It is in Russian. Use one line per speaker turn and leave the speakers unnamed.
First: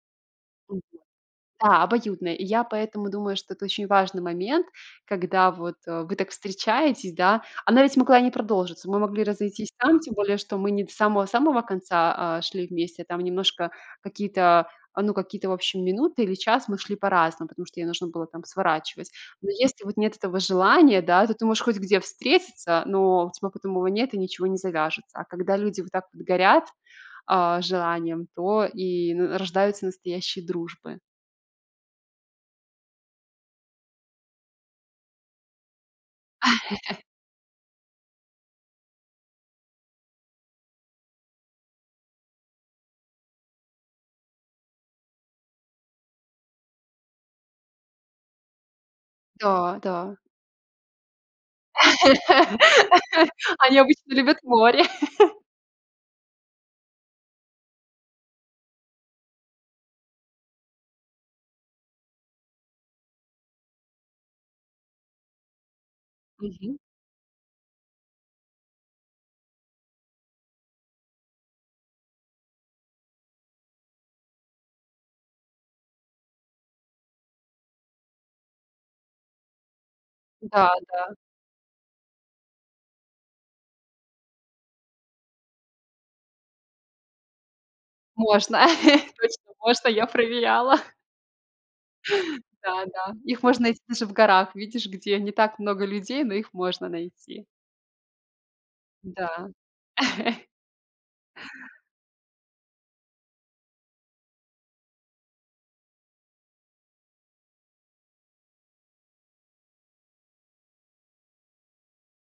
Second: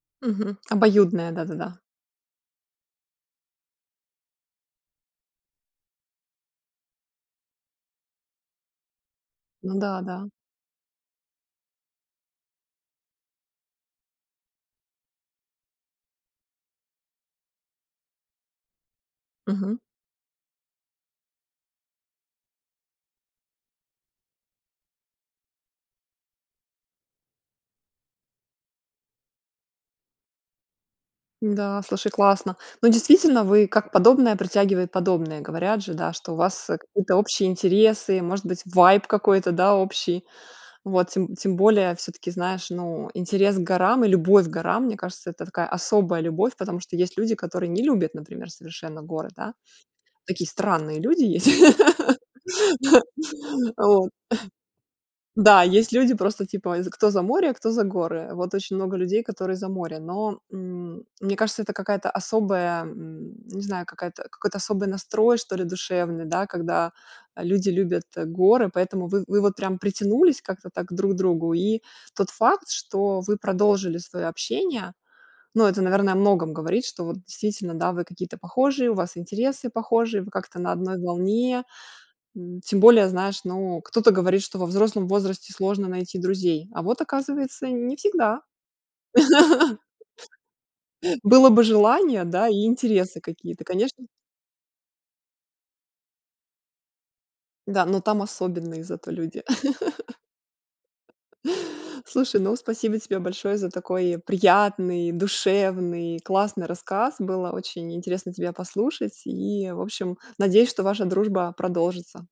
Мгм.
Мгм.
Обоюдная, да-да-да.
Да, обоюдная. И я поэтому думаю, что это очень важный момент, когда вот, э, вы так встречаетесь, да. Она ведь могла и не продолжиться. Мы могли разойтись
Ну,
там, тем
да-да.
более что мы не до самого-самого конца, а, шли вместе, а там немножко, какие-то, ну, какие-то, вообщем минуты или час мы шли по-разному, потому что ей нужно было там сворачивать. Но
Мгм.
если вот нет этого желания, да, то ты можешь хоть где встретиться, но у тебя потом его нет и ничего не завяжется. А когда люди вот так вот горят, а-а, желанием, то и н н рождаются настоящие дружбы.
Да, слушай, классно. Ну, действительно, вы, как подобное притягивает подобное. Говорят же, да, что у вас, э, какие-то общие интересы, может быть vibe какой-то, да, общий вот. Тем тем более, всё-таки, знаешь, ну, интерес к горам и любовь к горам, мне кажется, это такая особая любовь. Потому что есть люди, которые не любят, например, совершенно горы, да.
Да, да.
Такие странные люди есть вот.
Они обычно любят море.
Да, есть люди просто типа е кто за море, кто за горы. Вот очень много людей, которые за море. Но, мм, мне кажется, это какая-то особая, мм, не знаю, какая-то, какой-то особый настрой, что ли душевный, да.
Мгм.
Когда, э, люди любят, э, горы, поэтому вы вы вот прям притянулись как-то так к друг другу и тот факт, что вы продолжили свое общение, ну, это, наверно, о многом говорит, что вот действительно, да, вы какие-то похожие, у вас интересы похожие, вы как-то на
Да,
одной
да.
волне. Мм, тем более, знаешь, ну, кто-то говорит, что во взрослом возрасте сложно найти друзей, а вот оказывается не всегда.
Можно. Точно можно. Я проверяла.
было бы желание, да, и
Да-да.
интересы
Их
какие-то,
можно найти
конечно.
даже в горах. Видишь, где не так много людей, но их можно найти.
Да, но там особенные зато
Да.
люди Слушай, ну, спасибо тебе большое за такой приятный, душевный, классный рассказ. Было очень интересно тебя послушать. И, в общем, надеюсь, что ваша дружба продолжится.